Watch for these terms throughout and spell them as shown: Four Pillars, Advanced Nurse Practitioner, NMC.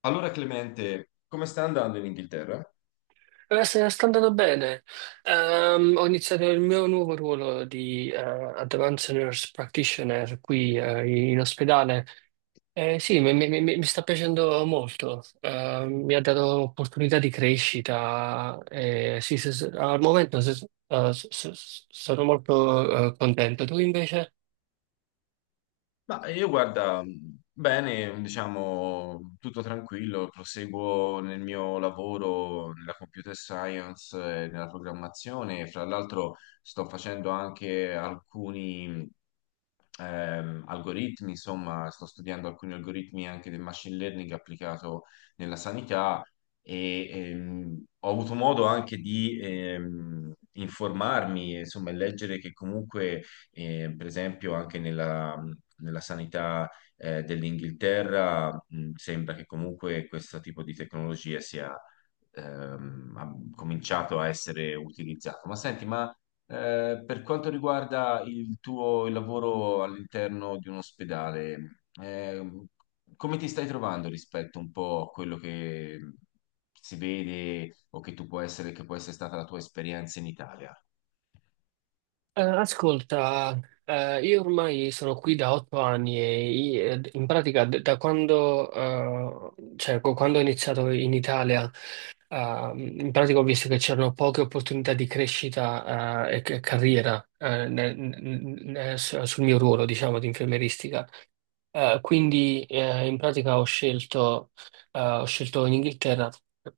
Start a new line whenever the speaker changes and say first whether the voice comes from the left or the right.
left: Allora, Clemente, come sta andando in Inghilterra?
right: Sta andando bene. Ho iniziato il mio nuovo ruolo di Advanced Nurse Practitioner qui, in ospedale. Sì, mi sta piacendo molto. Mi ha dato opportunità di crescita. Sì, al momento sono molto contento. Tu invece?
left: Ma io guarda, bene, diciamo, tutto tranquillo, proseguo nel mio lavoro nella computer science e nella programmazione, fra l'altro sto facendo anche alcuni algoritmi. Insomma, sto studiando alcuni algoritmi anche del machine learning applicato nella sanità, e ho avuto modo anche di informarmi, insomma, e leggere che comunque, per esempio, anche nella, nella sanità dell'Inghilterra, sembra che comunque questo tipo di tecnologia sia... ha cominciato a essere utilizzato. Ma senti, ma per quanto riguarda il tuo lavoro all'interno di un ospedale, come ti stai trovando rispetto un po' a quello che si vede o che tu può essere, che può essere stata la tua esperienza in Italia?
right: Ascolta, io ormai sono qui da 8 anni e in pratica da quando, quando ho iniziato in Italia, in pratica ho visto che c'erano poche opportunità di crescita, e carriera, sul mio ruolo, diciamo, di infermieristica. Quindi in pratica ho scelto in Inghilterra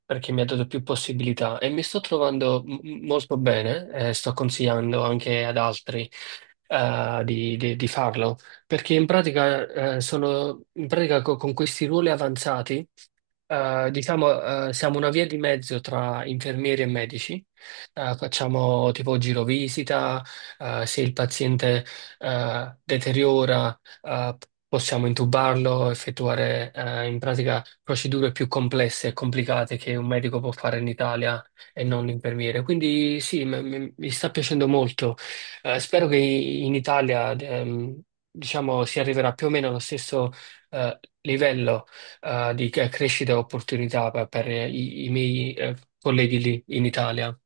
right: perché mi ha dato più possibilità e mi sto trovando molto bene e sto consigliando anche ad altri di farlo perché in pratica, sono, in pratica con questi ruoli avanzati diciamo, siamo una via di mezzo tra infermieri e medici. Facciamo tipo girovisita, se il paziente deteriora, eh, possiamo intubarlo, effettuare in pratica procedure più complesse e complicate che un medico può fare in Italia e non l'infermiere. Quindi sì, mi sta piacendo molto. Spero che in Italia, diciamo, si arriverà più o meno allo stesso livello di crescita e opportunità per i miei colleghi lì in Italia.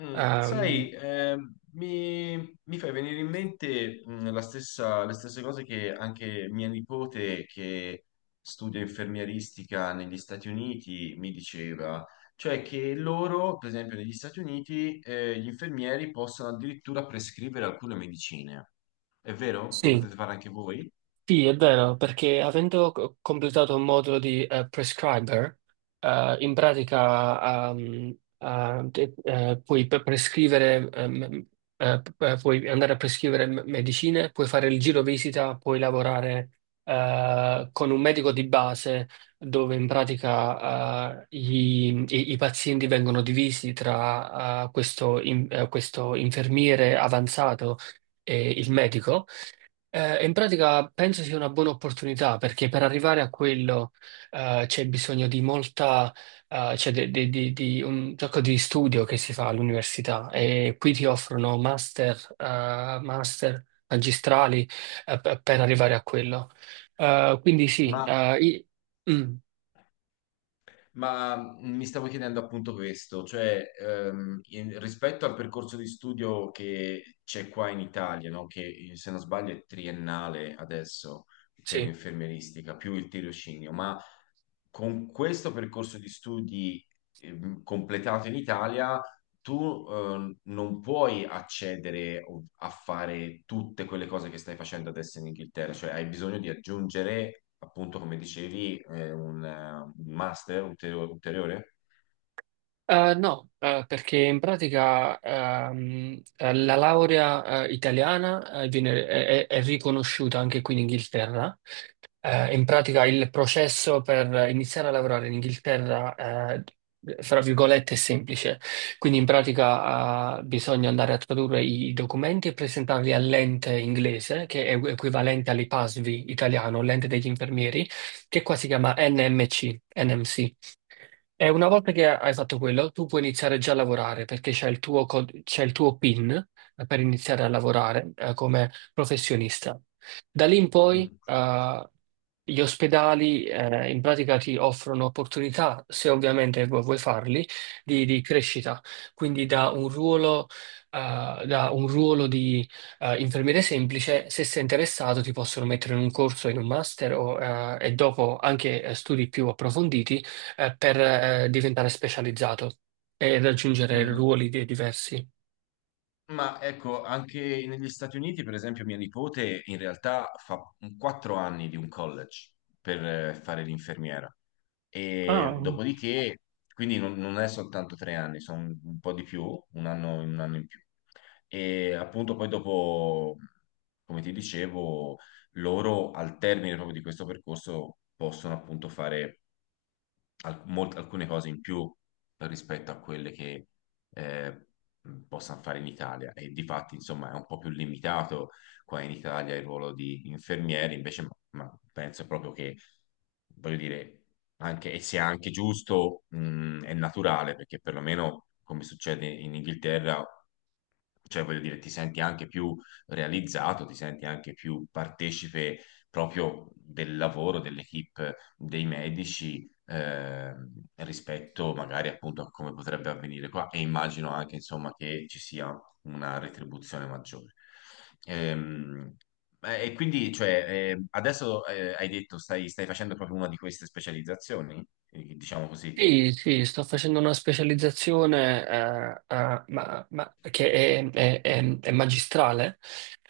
left: Mm,
right: Ehm,
left: sai, mi, mi fai venire in mente mm, le stesse cose che anche mia nipote, che studia infermieristica negli Stati Uniti, mi diceva. Cioè che loro, per esempio, negli Stati Uniti, gli infermieri possono addirittura prescrivere alcune medicine. È vero? Lo
right: sì.
left: potete fare anche voi?
right: Sì, è vero, perché avendo completato un modulo di prescriber, in pratica puoi prescrivere, puoi andare a prescrivere medicine, puoi fare il giro visita, puoi lavorare con un medico di base dove in pratica i pazienti vengono divisi tra questo questo infermiere avanzato e il medico. In pratica penso sia una buona opportunità perché per arrivare a quello c'è bisogno di molta, di un sacco di studio che si fa all'università e qui ti offrono master, master magistrali per arrivare a quello. Eh, quindi sì, eh, i- mm,
left: Ma mi stavo chiedendo appunto questo, cioè rispetto al percorso di studio che c'è qua in Italia, no? Che se non sbaglio è triennale adesso per
right: sì.
left: infermieristica, più il tirocinio, ma con questo percorso di studi completato in Italia, tu non puoi accedere a fare tutte quelle cose che stai facendo adesso in Inghilterra. Cioè hai bisogno di aggiungere, appunto, come dicevi, un master ulteriore.
right: No, perché in pratica la laurea italiana è riconosciuta anche qui in Inghilterra. In pratica il processo per iniziare a lavorare in Inghilterra, fra virgolette, è semplice. Quindi in pratica, bisogna andare a tradurre i documenti e presentarli all'ente inglese, che è equivalente all'IPASVI italiano, l'ente degli infermieri, che qua si chiama NMC, NMC. E una volta che hai fatto quello, tu puoi iniziare già a lavorare perché c'è il tuo, c'è il tuo PIN per iniziare a lavorare come professionista. Da lì in poi,
left: Mm.
right: gli ospedali, in pratica ti offrono opportunità, se ovviamente vuoi farli, di crescita. Quindi da un ruolo di, infermiere semplice, se sei interessato, ti possono mettere in un corso, in un master o, e dopo anche studi più approfonditi per diventare specializzato e raggiungere
left: Mm.
right: diversi.
left: Ma ecco, anche negli Stati Uniti, per esempio, mia nipote in realtà fa 4 anni di un college per fare l'infermiera.
right: Ah.
left: E dopodiché, quindi non, non è soltanto 3 anni, sono un po' di più, un anno in più. E appunto poi dopo, come ti dicevo, loro al termine proprio di questo percorso possono appunto fare alcune cose in più rispetto a quelle che eh, possano fare in Italia. E di fatti, insomma, è un po' più limitato qua in Italia il ruolo di infermieri invece. Ma penso proprio che, voglio dire, anche, e sia anche giusto è naturale, perché perlomeno come succede in Inghilterra, cioè voglio dire, ti senti anche più realizzato, ti senti anche più partecipe proprio del lavoro dell'equipe dei medici, ehm, rispetto magari appunto a come potrebbe avvenire qua. E immagino anche, insomma, che ci sia una retribuzione maggiore. Ehm, e quindi cioè, adesso hai detto stai facendo proprio una di queste specializzazioni, diciamo così.
right: Sì, sì, sto facendo una specializzazione che è magistrale.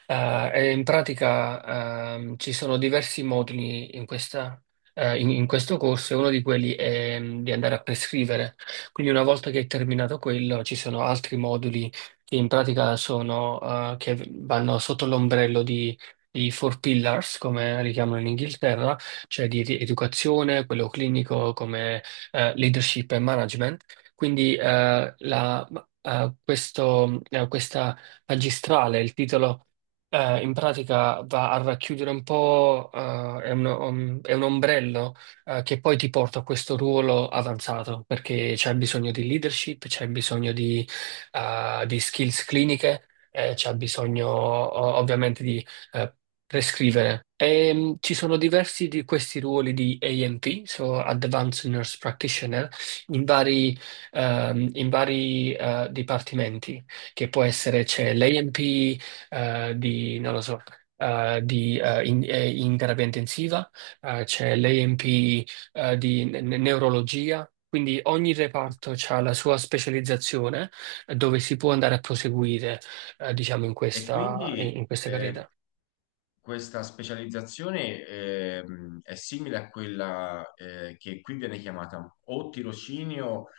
right: E in pratica ci sono diversi moduli in in questo corso e uno di quelli è di andare a prescrivere. Quindi una volta che è terminato quello, ci sono altri moduli che in pratica sono, che vanno sotto l'ombrello di Four Pillars, come li chiamano in Inghilterra, cioè di educazione, quello clinico come leadership e management. Quindi questa magistrale, il titolo in pratica va a racchiudere un po', è un, è un ombrello che poi ti porta a questo ruolo avanzato, perché c'è bisogno di leadership, c'è bisogno di skills cliniche, c'è bisogno ovviamente di eh, prescrivere. E, ci sono diversi di questi ruoli di ANP, so Advanced Nurse Practitioner, in vari, in vari, dipartimenti, che può essere c'è l'ANP di, non lo so, in terapia intensiva, c'è l'ANP di neurologia. Quindi ogni reparto ha la sua specializzazione dove si può andare a proseguire, diciamo, in
left: E
right: questa,
left: quindi
right: in questa carriera.
left: questa specializzazione è simile a quella che qui viene chiamata o tirocinio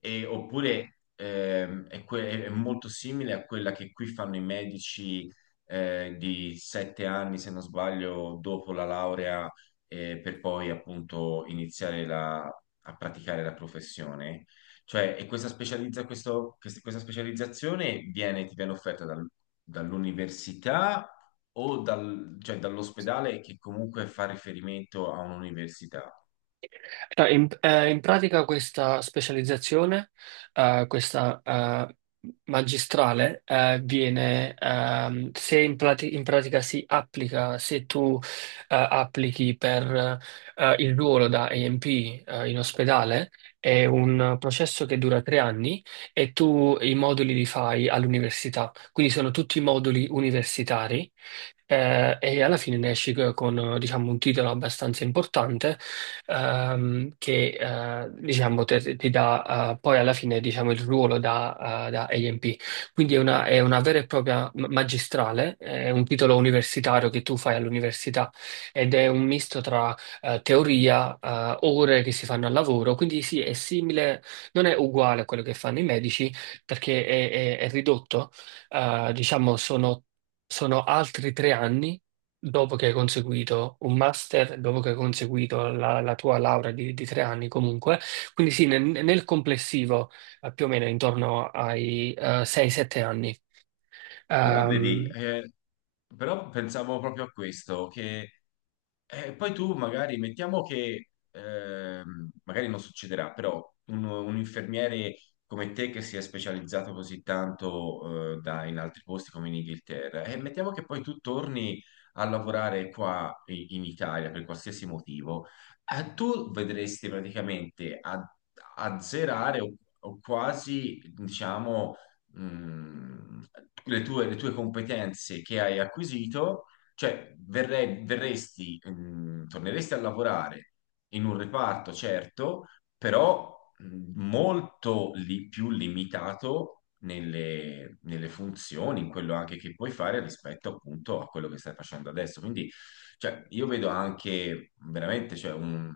left: oppure è, è molto simile a quella che qui fanno i medici di 7 anni, se non sbaglio, dopo la laurea, per poi appunto iniziare a praticare la professione. Cioè, e questa, questa specializzazione viene, ti viene offerta dall'università o cioè, dall'ospedale che comunque fa riferimento a un'università.
right: No, in pratica questa specializzazione, questa magistrale, viene, se in, prati- in pratica si applica, se tu applichi per il ruolo da AMP in ospedale, è un processo che dura 3 anni e tu i moduli li fai all'università, quindi sono tutti moduli universitari. E alla fine ne esci con, diciamo, un titolo abbastanza importante che diciamo, ti dà poi alla fine diciamo, il ruolo da, da AMP. Quindi è una vera e propria magistrale, è un titolo universitario che tu fai all'università ed è un misto tra teoria, ore che si fanno al lavoro, quindi sì, è simile, non è uguale a quello che fanno i medici perché è ridotto, diciamo sono... Sono altri 3 anni dopo che hai conseguito un master, dopo che hai conseguito la tua laurea di 3 anni comunque, quindi sì, nel complessivo più o meno intorno ai 6-7 anni.
left: Però vedi,
right: Ehm,
left: però pensavo proprio a questo, che e poi tu magari, mettiamo che, magari non succederà, però un infermiere come te che si è specializzato così tanto, in altri posti come in Inghilterra, e mettiamo che poi tu torni a lavorare qua in Italia per qualsiasi motivo, tu vedresti praticamente a, azzerare o quasi, diciamo, mh, le tue competenze che hai acquisito. Cioè, verresti, mm, torneresti a lavorare in un reparto, certo, però mm, più limitato nelle, nelle funzioni, in quello anche che puoi fare rispetto appunto a quello che stai facendo adesso. Quindi, cioè, io vedo anche veramente, cioè,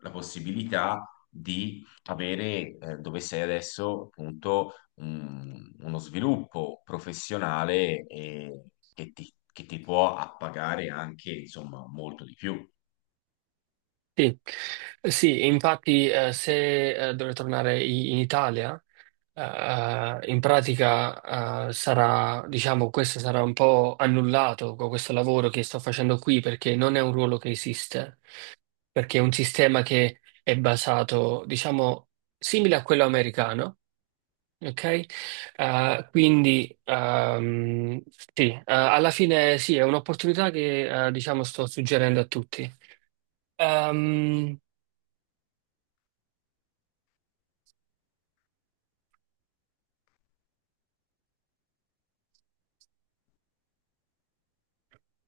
left: la possibilità di avere, dove sei adesso, appunto uno sviluppo professionale che ti può appagare anche, insomma, molto di più.
right: sì. Sì, infatti se dovrei tornare in Italia, in pratica sarà, diciamo, questo sarà un po' annullato con questo lavoro che sto facendo qui perché non è un ruolo che esiste. Perché è un sistema che è basato, diciamo, simile a quello americano, ok? Quindi, sì, alla fine sì, è un'opportunità che, diciamo, sto suggerendo a tutti. Ehm,